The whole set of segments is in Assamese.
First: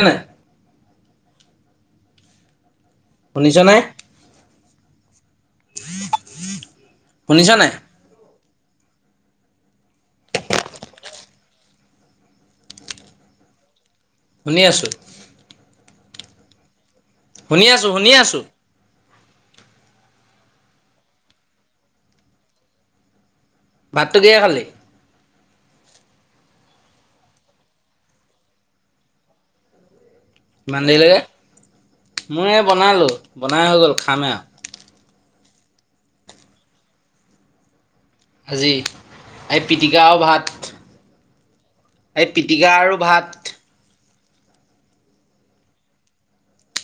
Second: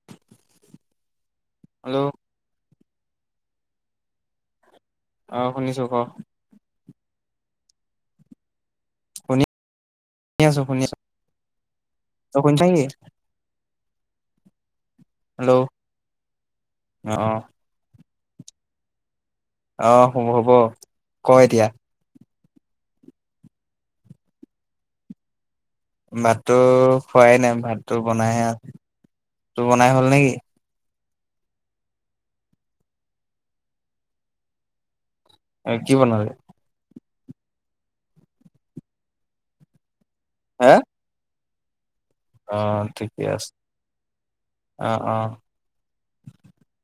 এনে হেল্ল' শুনিছ নে আহ শুনিছো ক শুনিছ নাই শুনি শুনি আছো। শুনি আছো। তই শুনিছ নি শুনি আছো। অ শুনি আছো। শুনি আছো। টো অ হ'ব, হ'ব। ক এতিয়া। ভাতটো কিহেৰে খালি? ভাতটো খোৱাই নাই। ভাতটো বনাইহে আছে। তোৰ বনাই হ'ল নে কি? ইমান দেৰি লৈকে। মই এই বনাই আছোঁ। বনাই হৈ গ'ল, খামে আৰু। কি বনালি? আজি আই পি টি। গাওঁ ভাত এটি হে এই অ পিটিকা আৰু ঠিকে ভাত। আছে অ, অ।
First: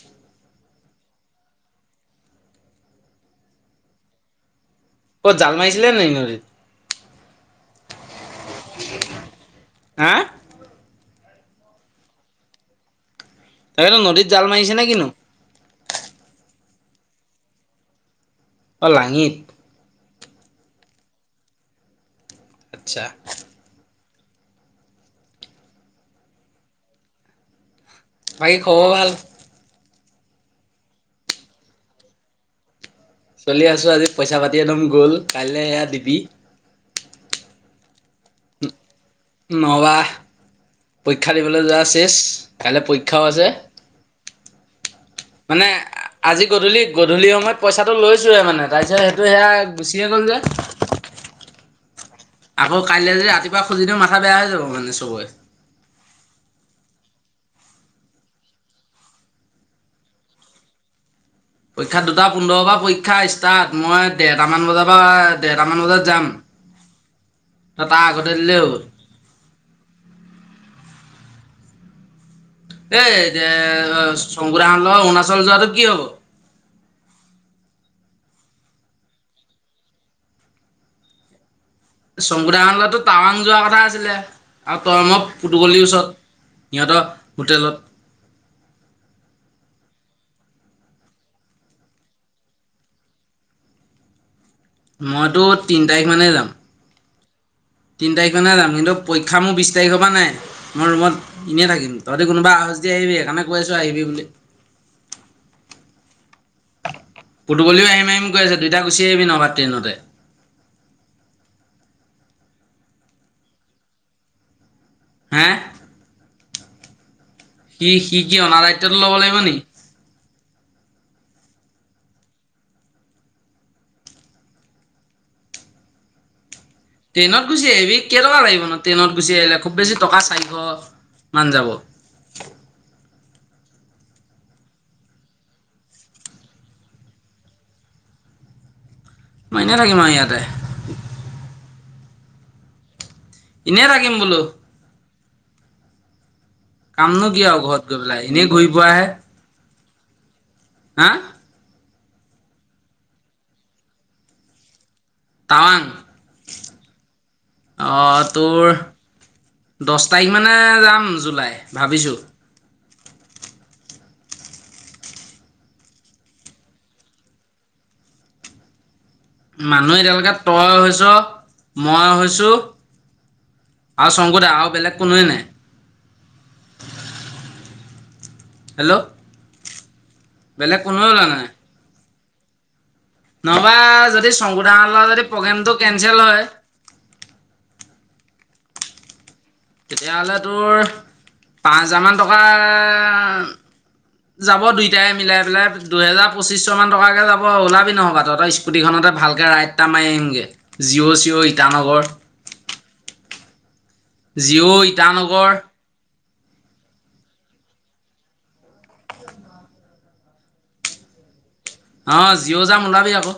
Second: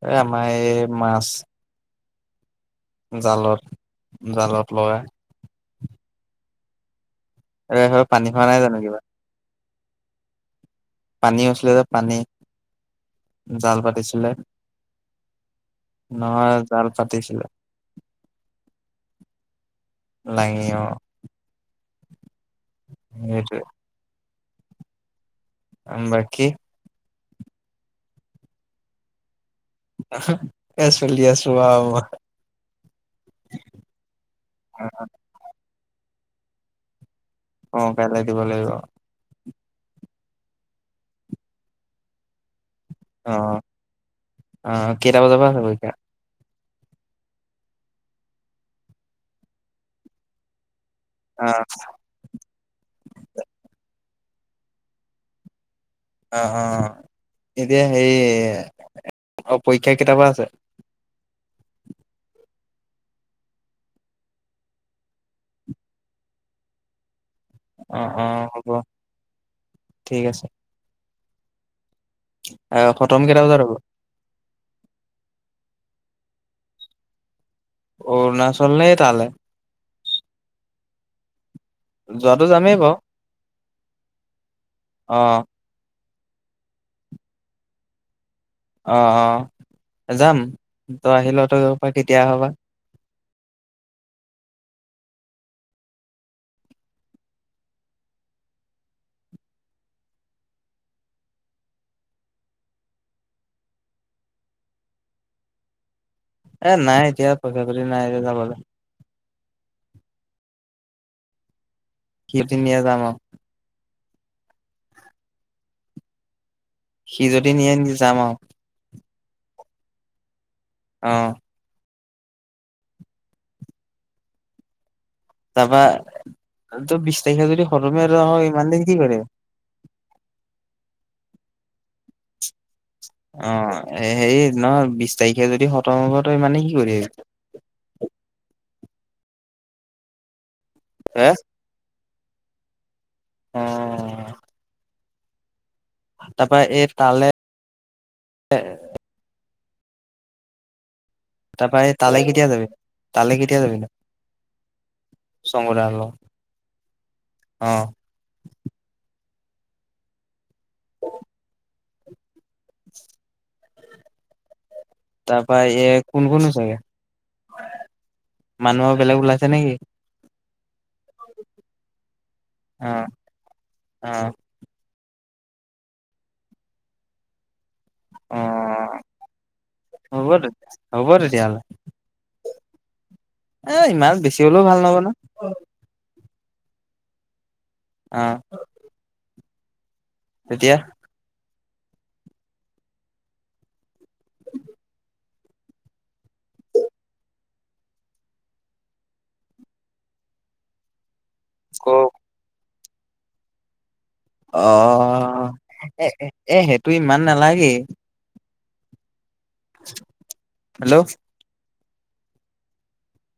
এই আমাৰ এই মাছ জালত, জালত। লগা ক'ত জাল মাৰিছে? মাৰিছিলে নেকি নদীত? আহহ পানী হোৱা নাই জানো কিবা? হা? পানী হৈছিলে যে পানী। জাল তাকেটো পাতিছিলে নদীত জাল মাৰিছে নে কিনো? নহয় জাল পাতিছিলে। অ লাঙিত। লাঙি অ। আচ্ছা সেইটোৱে। অ, বাকী? বাকী খবৰ ভাল। নাখাইক এ চলি আছো আৰু। চলি আছো। আজি পইচা পাতি একদম গ'ল। কাইলৈ এয়া বি অ কাইলে দিব লাগিব। নহবা পৰীক্ষা দিবলৈ যোৱা চেছ। কাইলৈ পৰীক্ষাও অ আছে। অ। কেইটা বজাৰ পৰা আছে মানে পৰীক্ষা? আজি গধূলি, গধূলি সময়ত পইচাটো লৈছোঁৱে মানে। তাৰপিছত সেইটো সেয়া গুচিয়ে গ'ল যে। অ। আকৌ কাইলৈ যদি ৰাতিপুৱা খুজি দিওঁ মাথা বেয়া হৈ যাব মানে চবৰে। অ, অ। এতিয়া হেৰি পৰীক্ষা কেইটা পা আছে? পৰীক্ষাত দুটা পোন্ধৰৰ পৰা পৰীক্ষা ষ্টাৰ্ট, মই দেৰটামান বজাৰ পৰা ডেৰটামান বজাত যাম। ত তাৰ অ অ আগতে দিলেই হ'ব হ'ল। ঠিক আছে। অ', এ খতম কেইটা এ বজাত হ'ব? [inaudible] সংগো দা হঁতৰলগত অৰুণাচল যোৱাটো কি হব? অৰুণাচল লে তালে। যোৱাটো চংকুদা যামেই হঁতৰ বাৰু। লগতটো টাৱানং যোৱা কথা আছিলে। আৰু তই মই অ', ফুটুকলিৰ ওচৰত। সিহঁতৰ হোটেলত অ অ যাম তই আহিল ত পৰা কেতিয়া আহ বা? মইতো তিনি তাৰিখ মানেই যাম। তিনি তাৰিখমানে যাম। কিন্তু পৰীক্ষা মোৰ বিশ তাৰিখৰ পৰা নাই, মই ৰুমত এনেই থাকিম, তহঁতি কোনোবা আহা যদি আহিবি সেইকাৰণে কৈ আছোঁ আহিবি বুলি। এ নাই এতিয়া পইচা পাতি ফুটকলিও নাই আহিম এতিয়া আহিম কৈ যাবলে। আছে দুইওটা গুচি আহিবি নহবা। ট্ৰেইনতে। কিয় তিনিও যাম আও। হে? সি যদি নিয়ে যাম আও। কি অনা দায়িত্বটো ল'ব লাগিব নেকি? অ। তাৰপৰা ট্ৰেইনত গুচি আহিবি, কেই টকা ইমান লাগিব নো দিন কি ট্ৰেইনত কৰিবি? গুচি আহিলে? খুব বেছি টকা চাৰি শ। মান যাব। অ হেৰি নহয বিশ তাৰিখে যদি খতম হ'ব তই মানে কি কৰি মই এনেই থাকিম আও ইয়াতে। হে? এনেই থাকিম অ'। বোলো। [inaudible] তালে কামনো কিয় আও ঘৰত গৈ পেলাই এনেই ঘূৰি পোৱাহে। হা। তাৰপৰা এ তালে কেতিয়া যাবি? তালে কেতিয়া যাবি? টাৱাং শংকুদাৰ লগত অ', অঁ, তোৰ দচ তাৰিখ মানে যাম জুলাই ভাবিছো। [unintelligible] তাৰ পৰা এই কোন কোনো চাগে মানুহৰ বেলেগ ওলাইছে নেকি? মানুহ এতিয়ালৈকে তই [unintelligible] মই হৈছো অ', আৰু অ', শংকুদা আৰু বেলেগ কোনোৱে নাই। [unintelligible] অঁ। হেল্ল'। হ'ব দিয়ক বেলেগ কোনোৱে হ'ব ওলোৱা নাই তেতিয়াহ'লে। এ নহবা ইমান যদি বেছি হ'লেও শংকুদা ভাল হতৰ নহ'ব ন লগত যদি প্ৰগ্ৰেম টো কেনচেল হয়। অঁ। তেতিয়া হ'লে তোৰ পাঁচ হাজাৰ মান টকা যাব দুইটাই মিলাই পেলাই দুহেজাৰ পঁচিশ শ মান টকাকে যাব আৰু ওলাবি নহ'বা তহঁতৰ স্কুটি খনতে ভালকে ৰাইডটা মাৰি আহিম গৈ, জিঅ' চিঅ' আকৌ ইটানগৰ। জিঅ, অ', ইটানগৰ। এ এ সেইটো ইমান নালাগে। হেল্ল'। অ জিঅ' যাম ওলাবি আকৌ।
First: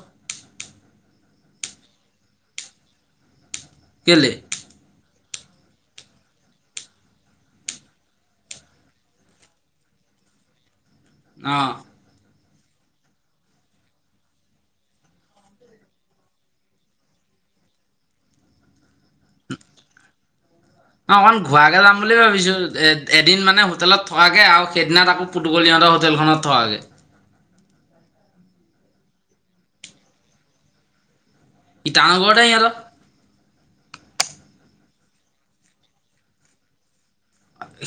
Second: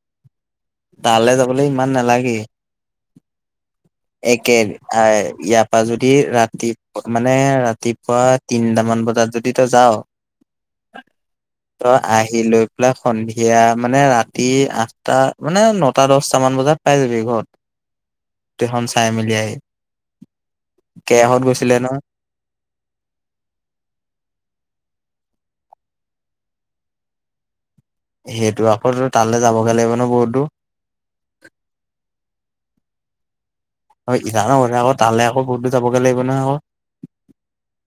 তালৈ যাবলৈ ইমান নালাগেই। কেলে একে ইয়াৰ পৰা যদি ৰাতিপ মানে ৰাতিপুৱা তিনটামান বজাত যদি তই যাও- অ তই আহিলৈ সন্ধিয়া মানে ৰাতি আঠটা মানে নটা দচটা মান বজাত পাই যাবি ঘৰত। গোটেই খন চাই মেলি আহি। অঁ অকমান কেহত গৈছিলে ঘূৰাকে ন যাম বুলি ভাবিছো এ এদিন মানে হোটেলত থকাকে আৰু। সেইদিনাত আকৌ পুটোকলি হোটেলখনত থকাকে। সেইটো আকৌ তালৈ যাবগে লাগিব ন বহুত দূৰ। ইটানগৰত হে সিহঁতৰ। ইটানগৰ আকৌ তালে আকৌ বহুত দূৰ যাবগে লাগিব নহয় আকৌ।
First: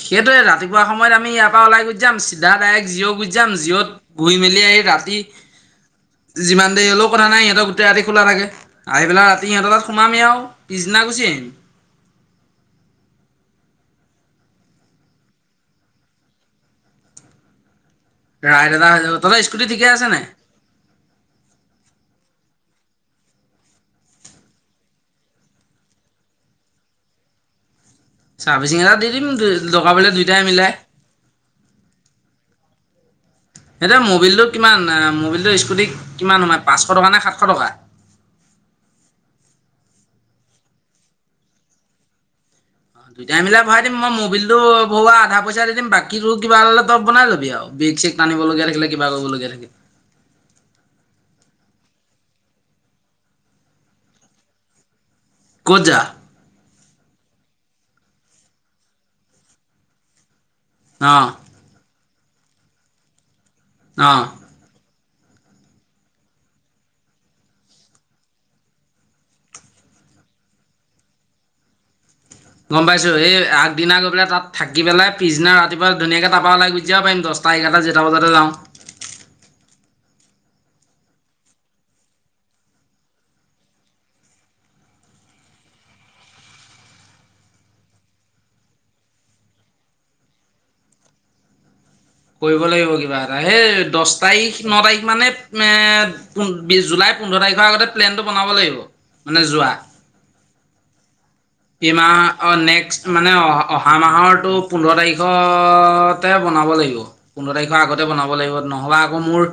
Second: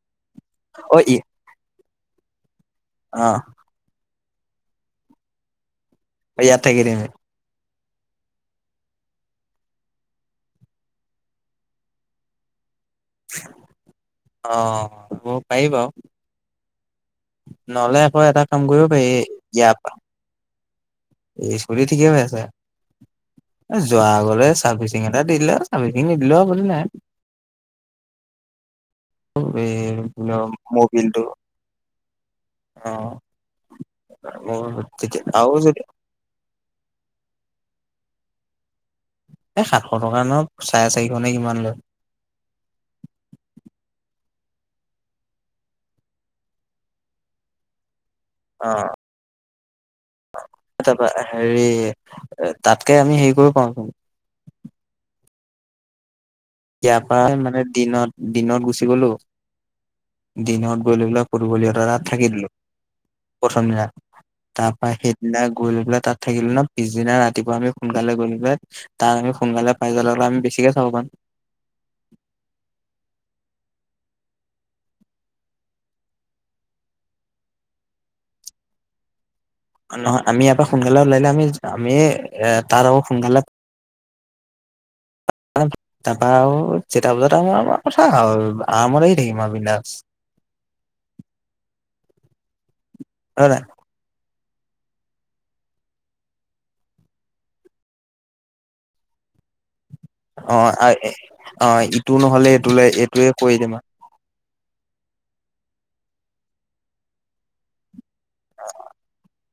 সেইটোয়ে ৰাতিপুৱা অ ই সময়ত আমি ইয়াৰ পৰা ওলাই গুচি যাম চিধা ডাইৰেক্ট জিঅ অ গুচি যাম জিঅত ঘূৰি মেলি আহি ৰাতি ইয়াত যিমান থাকি দেৰি দিম হ'লেও কথা নাই সিহঁতৰ গোটে ৰাতি খোলা থাকে আহি পেলাই ৰাতি সিহঁতৰ তাত সোমাহি আৰু পিছদিনা গুচি আহিম। অঁ হব পাৰি বাৰু। নহলে এটা কাম ৰাইড গ ই এটা হৈ যাব তহঁতৰ স্কুটি ঠিকে আছে নাই কাম কৰিব পাৰি। যোৱা আগলে চাৰ্ভিচিং এটা দিলে চাৰ্ভিচিং নিদিলো নাই। চাৰভিছিং দি দিম এই দাব দুইটাই মিলাই। মবিলটো অ এতিয়া মবিলটো কিমান আৰু মবিলটোৰ যদি স্কুটি কিমান সোমাই পাঁচশ টকা নে সাতশ টকা। এই সাতশ টকা ন চাৰে চাৰিশ নে কিমান লয় অ দুইটাই মিলাই ভৰাই দিম মই মবিলটো ভৰা আধা পইচা দি দিম বাকীটো কিবা উলালে তই বনাই লবি আৰু ব্ৰেক চেক টানিবলগীয়া অ থাকিলে কিবা কৰিবলগীয়া থাকিল তাৰপা হেৰি তাতকে আমি হেৰি কৰিব পাওঁচোন ক'ত যাৱ ইয়াৰ পৰা মানে দিনত দিনত গুচি গলো দিনত গৈ লৈ পেলাই অঁ ফুৰিবলগীয়াত [unintelligible] থাকি দিলো। প্ৰথম দিনা অঁ তাৰপা আহি সেইয়া গৈ লৈ পেলাই তাত থাকিলো ন পিছদিনা ৰাতিপুৱা আমি সোনকালে গৈ পেলাই তাত আমি সোনকালে পাই গলে আমি বেছিকে চাব পাম গম পাইছো এই আগদিনা গৈ পেলাই তাত থাকি পেলাই পিছদিনা ৰাতিপুৱা ধুনীয়াকৈ তাৰপৰা ওলাই গুচি যাব পাৰিম দহটা এঘাৰটা যেইটা বজাতে যাওঁ। নহয় আমি এইয়াৰপৰা সোনকালে ওলাইদিলে আমি আমি তাৰ আকৌ সোনকালে তাৰপা আৰু যেতা বজাত আহো আমাৰ কথা আও আৰামত আহি থাকিম বিন্দাস কৰিব লাগিব। কিবা এটা সেই দচ তাৰিখ ন তাৰিখ মানে জুলাই পোন্ধৰ তাৰিখৰ আগতে প্লেনটো বনাব লাগিব মানে যোৱা। অ অ এই মাহ ইটো নহ'লে অ এইটো ল নেক্সট এইটোৱে মানে অহা কৰি দিম অহা আৰু। মাহৰটো পোন্ধৰ তাৰিখতে বনাব লাগিব। পোন্ধ তাৰিখৰ আগত তে বনাব লাগিব নহলে আকৌ মোৰ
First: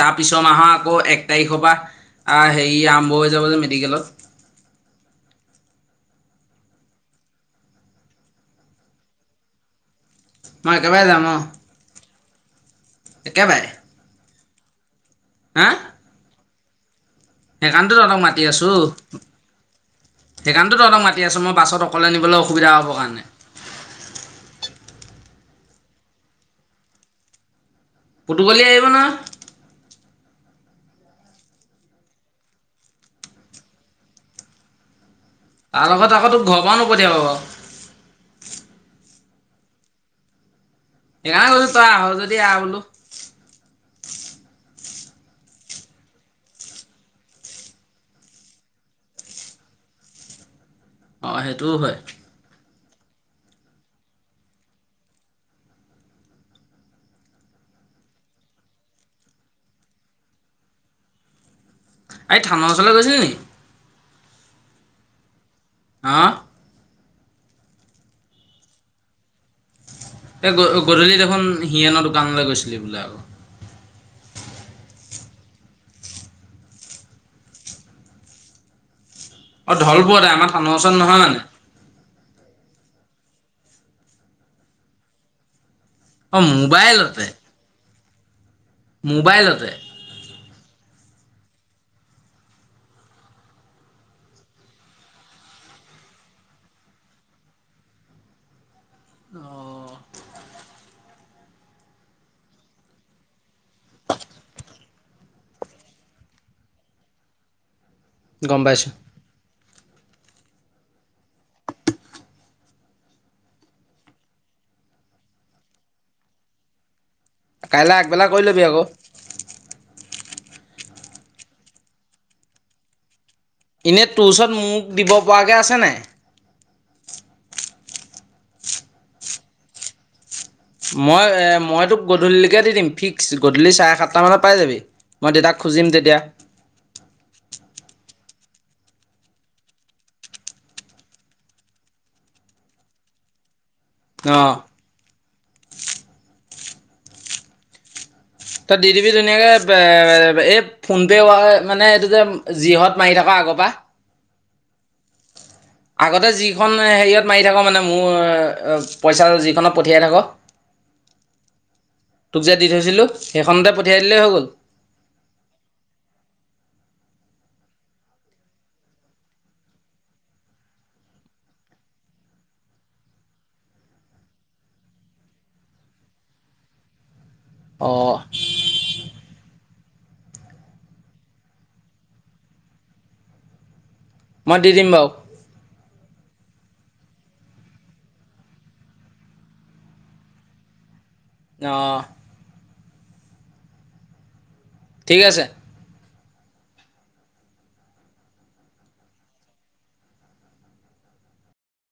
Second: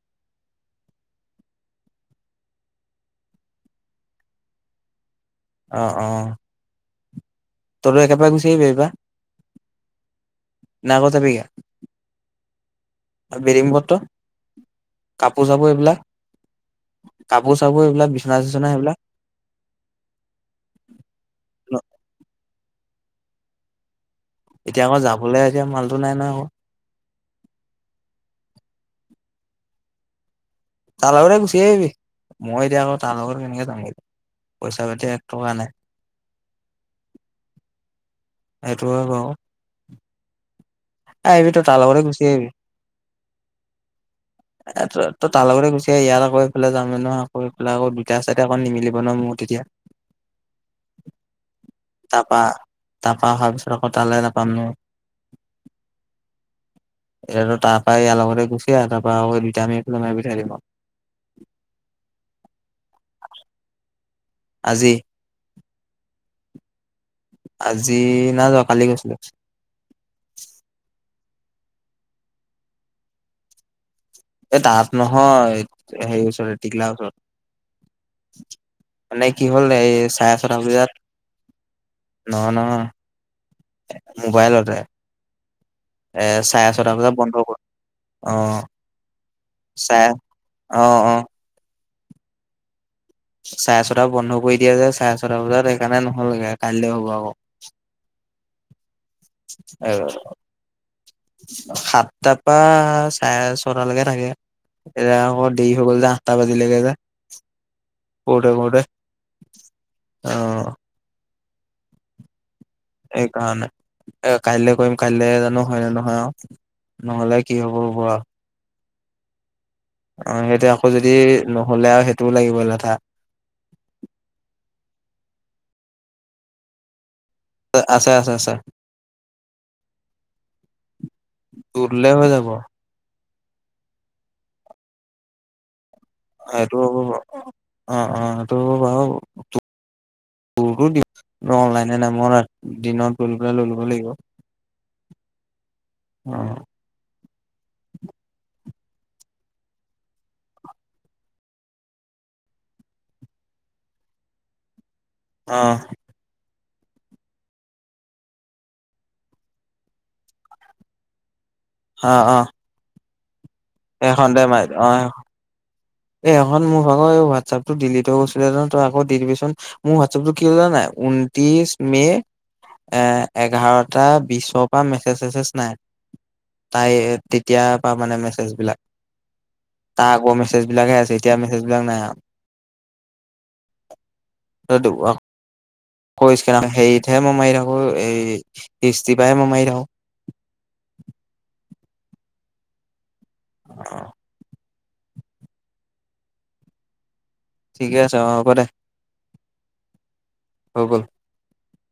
তাৰপিছৰ মাহৰ আকৌ এক তাৰিখৰ পৰা হেৰি আৰম্ভ হৈ যাব যে মেডিকেলত অ অ তাৰপৰা একে বাৰে গুচি আহিব পাৰিবা মই একেবাই যাম বেডিং একেবাৰে পট্ৰ কাপোৰ চাপোৰ এইবিলাক কাপোৰ চাপোৰ সেইকাৰণটো এইবিলাক তহঁতক বিচনা মাতি চিচনা আছো। সেইবিলাক সেইকাৰণটো তহঁতক মাতি আছো। মই বাছত অকলে নিবলৈ সুবিধা হব কাৰণে? এতিয়া আকৌ যাবলৈ এতিয়া মালটো নাই নহ আকৌ পুতুকলি আহিব নহয় তাৰ লগতে গুচি আহিবি মই এতিয়া আকৌ তাৰ লগৰ কেনেকে যাম পইচা পাতি টকা নাই আৰু আগত [unintelligible] আকৌ তোক ঘৰ পাও নোপঠিয়াব আক সেইটো হয় বাৰু সেইকাৰণে আহিবি কৈছো তাৰ তই লগতে আহ গুচি যদি আহিবি আহ বোলো ত তাৰ লগতে গুচি আহ ইয়াৰ আকৌ এইফালে যামে ন আকৌ এইফালে আকৌ দুটা চাইডে আকৌ নিমিলিব ন মোৰ তেতিয়া অ সেইটোও হয় তাৰপা তাৰপা অহাৰ পিছত আকৌ তালৈ নাপাম ন এ তাৰ পৰা ইয়াৰ লগতে গুচি আহ ত বা দুটামি একফ মাৰ পঠাই দিম [unintelligible] এই থানৰ ওচৰলৈ গৈছিলি নি আজি হ আজি না যোৱা কালি গৈছিলো এই গধূলিত দেখোন হিয়েনৰ দোকানলৈ গৈছিলি বোলে আকৌ এ তাত নহয় হেই ওচৰত টিকলা ওচৰত মানে কি হ'ল অ এই ঢল বৰ দা তাই আমাৰ থানৰ ওচৰত নহয় মানে নহ নহ মোবাইলতে এ অ চাৰে ছটা বজাত মোবাইলতে বন্ধ কৰ অ মোবাইলতে চাৰে অ অ চাৰে ছটা বন্ধ কৰি দিয়া যে চাৰে ছটা বজাত সেইকাৰণে নহলগে কাইলে হ'ব আকৌ আহ সাতটাৰ পৰা চাৰে ছটালৈকে থাকে এতিয়া আকৌ দেৰি হৈ গল যে আঠটা বাজিলৈকে যে কৰোঁতে গম কৰোঁতে পাইছো আহ সেইকাৰণে এ কাইলৈ কৰিম কাইলে জানো হয় ন নহয় আৰু নহ'লে কি হ'ব হ'ব কাইলৈ আৰু আগবেলা কৰি লবি আকৌ অ সেইটো আকৌ যদি নহ'লে আৰু সেইটোও লাগিব লেঠা এনেই টোৰচত মোক দিব পৰাকৈ আছে নাই আছে আছে আছে মই মই তোৰ তোক দিলে হৈ যাব গধূলিকে দি দিম ফিক্স গধূলি চাৰে সাত মানত পাই যাবি মইউতাক খুজিম তে আৰু অ অ তটো বাৰু তোৰো দি অনলাই নাম দিনত ত পেলাই ললো ভলেিব অ ত দিদিবি ধুনীয়াকে এই ফোনপে মানে এইটো যে জিহত মাৰি থকা আগৰ পৰা আহ খন নাই হেৰিয়েট মাৰি থাক মানে মোৰ পইচা যে যিখনত পঠিয়াই থাক তোক যে দি থৈছিলো এ খনটে মাৰি দে অ এই এখন মোৰ ভাগৰ এই হোৱাটছএপ টো ডিলিট হৈ গৈছিলে তই আকৌ দি দিবিচোন মোৰ হোৱাটছএপটো কি হলে নাই ঊনত্ৰিশ মে এ এঘাৰটা বিশৰ পৰা মেছেজ চেছেজ নাই তাই কেতিয়াৰ পৰা মানে অঁ মেছেজবিলাক আগৰ মেছেজ মেজ বিলাকে আছে এতিয়া মেছেজ বিলাক নাই মাতি দিম বাও হেইতহে মই মাৰি থাকো এই হিষ্টিৰ পৰাে মই মাৰি থাকো। অঁ ঠিক আছে। ঠিকে আছে অ হ'ব দে হৈ গল